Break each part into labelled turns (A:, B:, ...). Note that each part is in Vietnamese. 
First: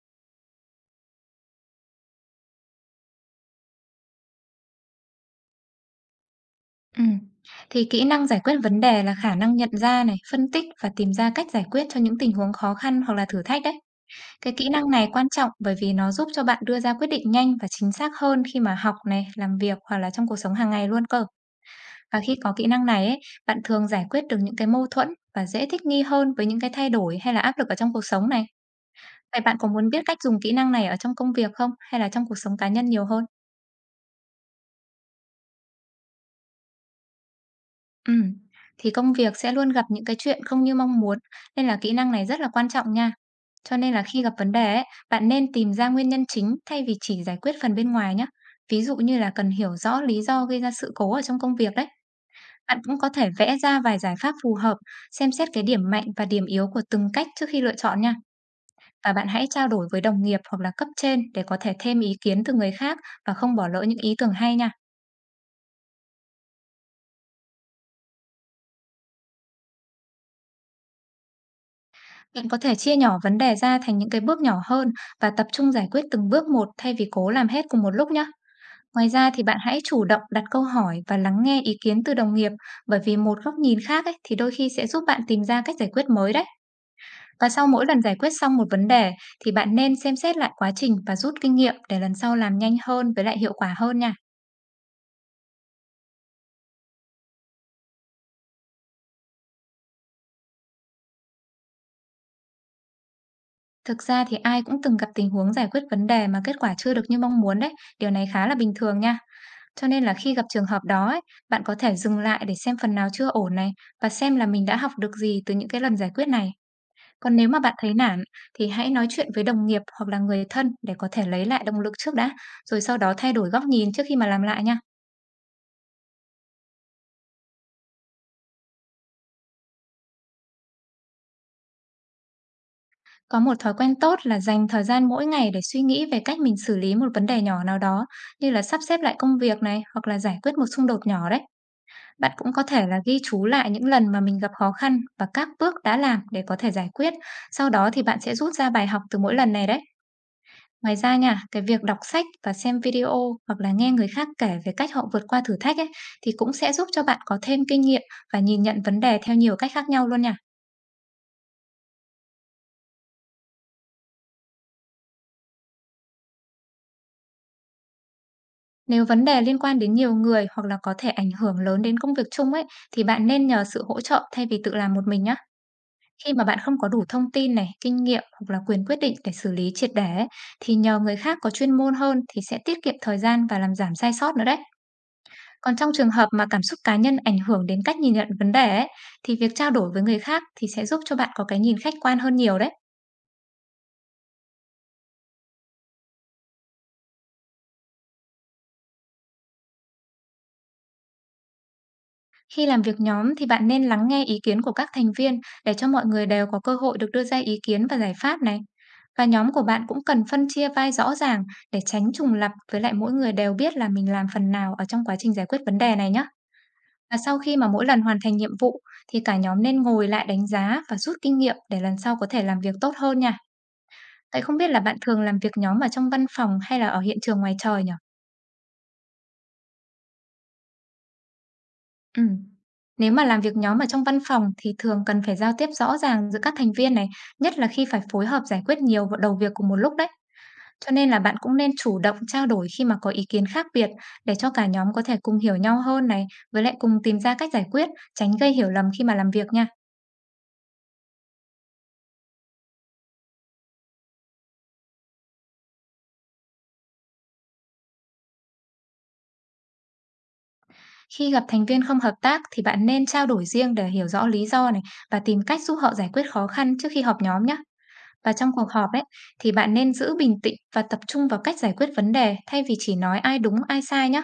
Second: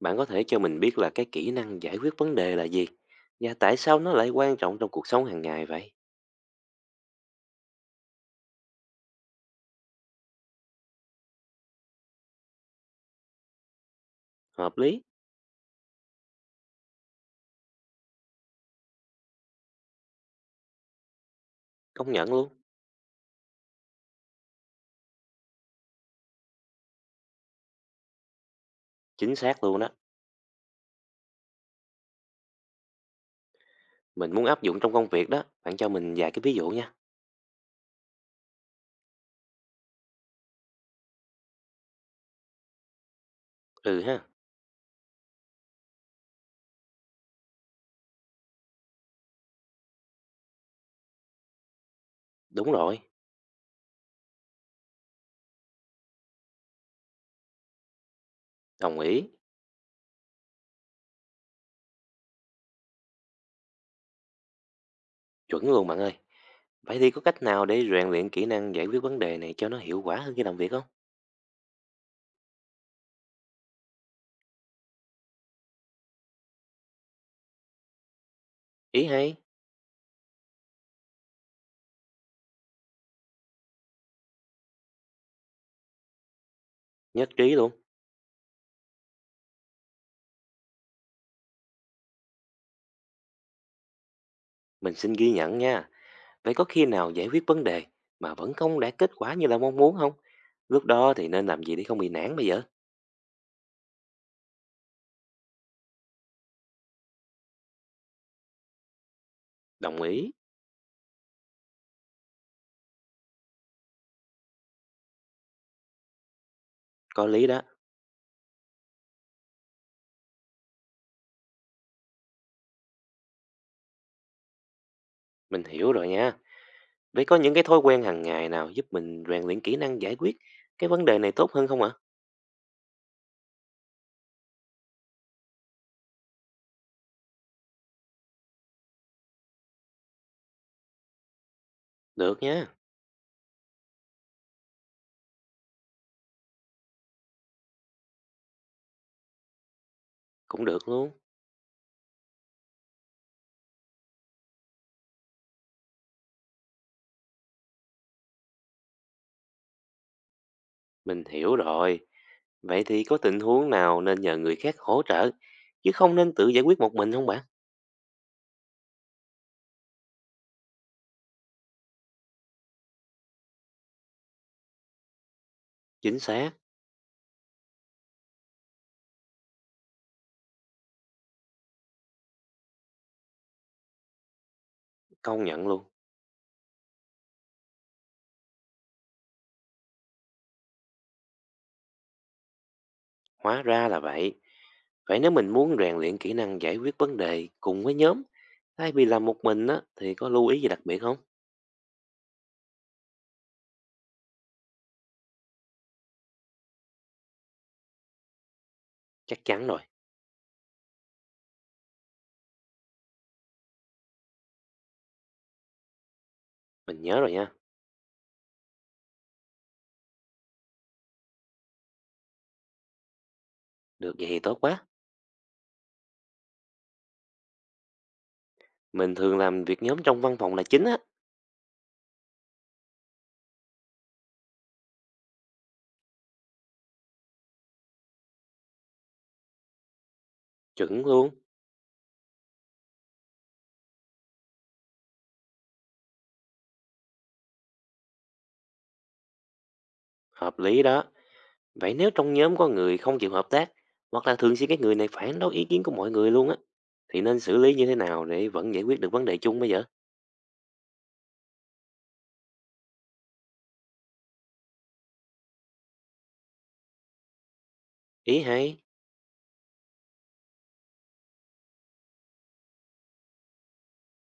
A: Bạn có thể cho mình biết là cái kỹ năng giải quyết vấn đề là gì? Và tại sao nó lại quan trọng trong cuộc sống hàng ngày vậy?
B: Ừ thì kỹ năng giải quyết vấn đề là khả năng nhận ra này, phân tích và tìm ra cách giải quyết cho những tình huống khó khăn hoặc là thử thách đấy. Cái kỹ
A: Hợp
B: năng
A: lý,
B: này quan trọng bởi vì nó giúp cho bạn đưa ra quyết định nhanh và chính xác hơn khi mà học này, làm việc hoặc là trong cuộc sống hàng ngày luôn cơ.
A: công
B: Và
A: nhận
B: khi
A: luôn,
B: có kỹ năng này ấy, bạn thường giải quyết được những cái mâu thuẫn và dễ thích nghi hơn với những cái thay đổi hay là áp lực ở trong cuộc sống này.
A: chính
B: Vậy bạn
A: xác
B: có
A: luôn đó.
B: muốn biết cách dùng kỹ năng này ở trong công việc không hay là trong cuộc sống cá nhân nhiều hơn?
A: Mình muốn áp dụng trong công việc đó, bạn cho mình vài cái ví dụ nha.
B: Ừm, thì công việc sẽ luôn gặp những cái chuyện không như mong muốn, nên là kỹ năng này rất là quan trọng nha. Cho nên
A: Ừ
B: là khi
A: ha,
B: gặp vấn đề ấy, bạn nên tìm ra nguyên nhân chính thay vì chỉ giải quyết phần bên ngoài nhé. Ví dụ như là cần hiểu rõ lý do gây ra sự cố ở trong công việc đấy.
A: đúng
B: Bạn cũng
A: rồi,
B: có thể vẽ ra vài giải pháp phù hợp, xem xét cái điểm mạnh và điểm yếu của từng cách trước khi lựa chọn nha.
A: đồng
B: Và bạn
A: ý,
B: hãy trao đổi với đồng nghiệp hoặc là cấp trên để có thể thêm ý kiến từ người khác và không bỏ lỡ những ý tưởng hay nha.
A: chuẩn luôn bạn ơi. Vậy thì có cách nào để rèn luyện kỹ năng giải quyết vấn đề này cho nó hiệu quả hơn khi làm việc không?
B: Bạn có thể chia nhỏ vấn đề ra thành những cái bước nhỏ hơn và tập trung giải quyết từng bước một thay vì cố làm hết cùng một lúc nhé.
A: Ý
B: Ngoài ra
A: hay,
B: thì bạn hãy chủ động đặt câu hỏi và lắng nghe ý kiến từ đồng nghiệp, bởi vì một góc nhìn khác ấy, thì đôi khi sẽ giúp bạn tìm ra cách giải quyết mới đấy.
A: nhất
B: Và
A: trí
B: sau
A: luôn.
B: mỗi lần giải quyết xong một vấn đề thì bạn nên xem xét lại quá trình và rút kinh nghiệm để lần sau làm nhanh hơn với lại hiệu quả hơn nha.
A: Mình xin ghi nhận nha. Vậy có khi nào giải quyết vấn đề mà vẫn không đạt kết quả như là mong muốn không? Lúc đó thì nên làm gì để không bị nản bây giờ?
B: Thực ra thì ai cũng từng gặp tình huống giải quyết vấn đề mà kết quả chưa được như mong muốn đấy. Điều này khá là bình thường nha. Cho
A: Đồng
B: nên là
A: ý.
B: khi gặp trường hợp đó ấy, bạn có thể dừng lại để xem phần nào chưa ổn này và xem là mình đã học được gì từ những cái lần giải quyết này.
A: Có
B: Còn
A: lý
B: nếu mà
A: đó,
B: bạn thấy nản thì hãy nói chuyện với đồng nghiệp hoặc là người thân để có thể lấy lại động lực trước đã, rồi sau đó thay đổi góc nhìn trước khi mà làm lại nha.
A: mình hiểu rồi nha. Vậy có những cái thói quen hàng ngày nào giúp mình rèn luyện kỹ năng giải quyết cái vấn đề này tốt hơn không ạ?
B: Có một thói quen tốt là dành thời gian mỗi ngày để suy nghĩ về cách mình xử lý một vấn đề nhỏ nào đó, như là sắp xếp lại công việc này hoặc là giải quyết một xung đột nhỏ đấy. Bạn
A: Được
B: cũng có
A: nha,
B: thể là ghi chú lại những lần mà mình gặp khó khăn và các bước đã làm để có thể giải quyết. Sau đó thì bạn sẽ rút ra bài học từ mỗi lần này đấy.
A: cũng được
B: Ngoài
A: luôn.
B: ra nha, cái việc đọc sách và xem video hoặc là nghe người khác kể về cách họ vượt qua thử thách ấy, thì cũng sẽ giúp cho bạn có thêm kinh nghiệm và nhìn nhận vấn đề theo nhiều cách khác nhau luôn nha.
A: Mình hiểu rồi. Vậy thì có tình huống nào nên nhờ người khác hỗ trợ chứ không nên tự giải quyết một mình không bạn?
B: Nếu vấn đề liên quan đến nhiều người hoặc là có thể ảnh hưởng lớn đến công việc chung ấy, thì bạn nên nhờ sự hỗ trợ thay vì tự làm một mình nhé.
A: Chính
B: Khi mà
A: xác,
B: bạn không có đủ thông tin này, kinh nghiệm hoặc là quyền quyết định để xử lý triệt để ấy, thì nhờ người khác có chuyên môn hơn thì sẽ tiết kiệm thời gian và làm giảm sai sót nữa đấy.
A: công nhận
B: Còn
A: luôn.
B: trong trường hợp mà cảm xúc cá nhân ảnh hưởng đến cách nhìn nhận vấn đề ấy, thì việc trao đổi với người khác thì sẽ giúp cho bạn có cái nhìn khách quan hơn nhiều đấy.
A: Hóa ra là vậy. Vậy nếu mình muốn rèn luyện kỹ năng giải quyết vấn đề cùng với nhóm thay vì làm một mình á thì có lưu ý gì đặc biệt không?
B: Khi làm việc nhóm thì bạn nên lắng nghe ý kiến của các thành viên, để cho mọi người đều có cơ hội được đưa ra ý kiến và giải pháp này. Và
A: Chắc
B: nhóm của
A: chắn rồi,
B: bạn cũng cần phân chia vai rõ ràng để tránh trùng lặp, với lại mỗi người đều biết là mình làm phần nào ở trong quá trình giải quyết vấn đề này nhé.
A: mình
B: Và
A: nhớ rồi
B: sau
A: nha.
B: khi mà mỗi lần hoàn thành nhiệm vụ thì cả nhóm nên ngồi lại đánh giá và rút kinh nghiệm để lần sau có thể làm việc tốt hơn nha.
A: Được vậy thì
B: Vậy không
A: tốt
B: biết là
A: quá.
B: bạn thường làm việc nhóm ở trong văn phòng hay là ở hiện trường ngoài trời nhỉ?
A: Mình thường làm việc nhóm trong văn phòng là chính á.
B: Ừ. Nếu mà làm việc nhóm ở trong văn phòng thì thường cần phải giao tiếp rõ ràng giữa các thành viên này, nhất là khi phải phối hợp giải quyết nhiều v đầu việc cùng một lúc đấy. Cho
A: Chuẩn
B: nên là
A: luôn,
B: bạn cũng nên chủ động trao đổi khi mà có ý kiến khác biệt, để cho cả nhóm có thể cùng hiểu nhau hơn này, với lại cùng tìm ra cách giải quyết, tránh gây hiểu lầm khi mà làm việc nha.
A: hợp lý đó. Vậy nếu trong nhóm có người không chịu hợp tác, hoặc là thường xuyên cái người này phản đối ý kiến của mọi người luôn á, thì nên xử lý như thế nào để vẫn giải quyết được vấn đề chung bây giờ?
B: Khi gặp thành viên không hợp tác thì bạn nên trao đổi riêng để hiểu rõ lý do này, và tìm cách giúp họ giải quyết khó khăn trước khi họp nhóm nhé. Và
A: Ý
B: trong
A: hay?
B: cuộc họp ấy thì bạn nên giữ bình tĩnh và tập trung vào cách giải quyết vấn đề, thay vì chỉ nói ai đúng ai sai nhé.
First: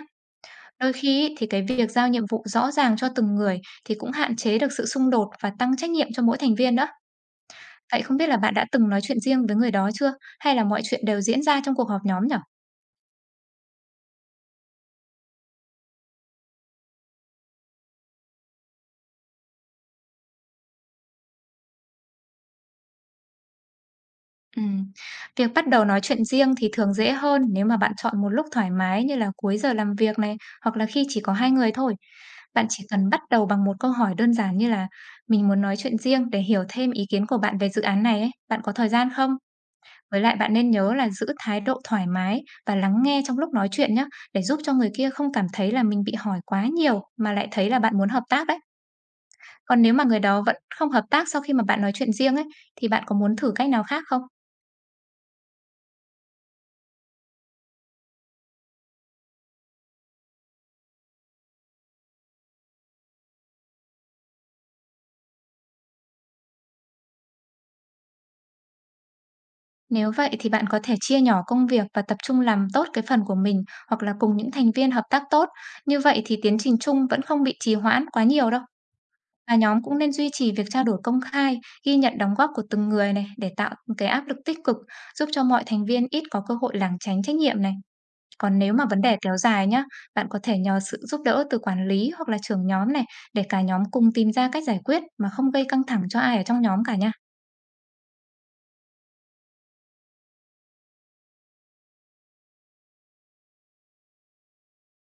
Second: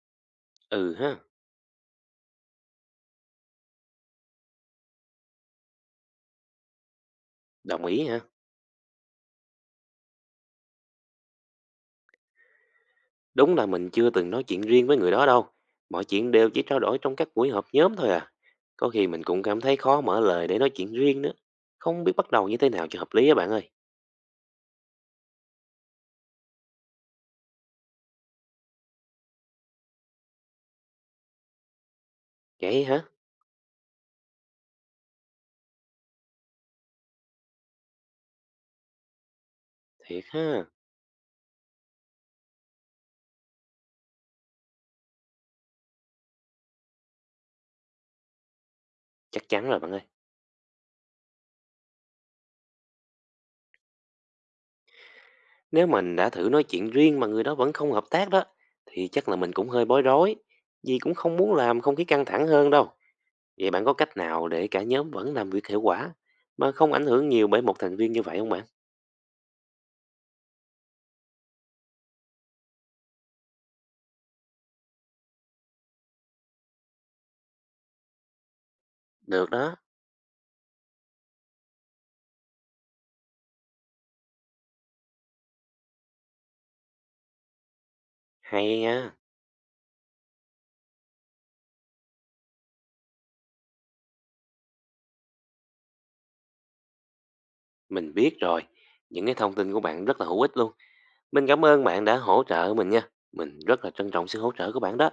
B: Đôi
A: Ừ ha,
B: khi ý, thì cái việc giao nhiệm vụ rõ ràng cho từng người thì cũng hạn chế được sự xung đột và tăng trách nhiệm cho mỗi thành viên đó.
A: đồng
B: Vậy
A: ý
B: không
A: ha.
B: biết là bạn đã từng nói chuyện riêng với người đó chưa? Hay là mọi chuyện đều diễn ra trong cuộc họp nhóm nhỉ?
A: Đúng là mình chưa từng nói chuyện riêng với người đó đâu. Mọi chuyện đều chỉ trao đổi trong các buổi họp nhóm thôi à. Có khi mình cũng cảm thấy khó mở lời để nói chuyện riêng nữa. Không biết bắt đầu như thế nào cho hợp lý á bạn ơi.
B: Ừm, Việc bắt đầu nói chuyện riêng thì thường dễ hơn nếu mà bạn chọn một lúc thoải mái như là cuối giờ làm việc này, hoặc là khi chỉ có hai người thôi. Bạn chỉ
A: Vậy hả?
B: cần bắt đầu bằng một câu hỏi đơn giản như là "Mình muốn nói chuyện riêng để hiểu thêm ý kiến của bạn về dự án này ấy, bạn có thời gian không?". Với
A: Thiệt
B: lại
A: ha.
B: bạn nên nhớ là giữ thái độ thoải mái và lắng nghe trong lúc nói chuyện nhé, để giúp cho người kia không cảm thấy là mình bị hỏi quá nhiều mà lại thấy là bạn muốn hợp tác đấy.
A: Chắc chắn rồi
B: Còn
A: bạn
B: nếu
A: ơi.
B: mà người đó vẫn không hợp tác sau khi mà bạn nói chuyện riêng ấy, thì bạn có muốn thử cách nào khác không?
A: Nếu mình đã thử nói chuyện riêng mà người đó vẫn không hợp tác đó, thì chắc là mình cũng hơi bối rối, vì cũng không muốn làm không khí căng thẳng hơn đâu. Vậy bạn có cách nào để cả nhóm vẫn làm việc hiệu quả mà không ảnh hưởng nhiều bởi một thành viên như vậy không bạn?
B: Nếu vậy thì bạn có thể chia nhỏ công việc và tập trung làm tốt cái phần của mình, hoặc là cùng những thành viên hợp tác tốt. Như vậy thì tiến trình chung vẫn không bị trì hoãn quá nhiều đâu.
A: Được
B: Và
A: đó,
B: nhóm cũng nên duy trì việc trao đổi công khai, ghi nhận đóng góp của từng người này để tạo một cái áp lực tích cực, giúp cho mọi thành viên ít có cơ hội lảng tránh trách nhiệm này. Còn
A: hay
B: nếu mà vấn
A: nha.
B: đề kéo dài nhá, bạn có thể nhờ sự giúp đỡ từ quản lý hoặc là trưởng nhóm này, để cả nhóm cùng tìm ra cách giải quyết mà không gây căng thẳng cho ai ở trong nhóm cả nha.
A: Mình biết rồi. Những cái thông tin của bạn rất là hữu ích luôn. Mình cảm ơn bạn đã hỗ trợ mình nha. Mình rất là trân trọng sự hỗ trợ của bạn đó.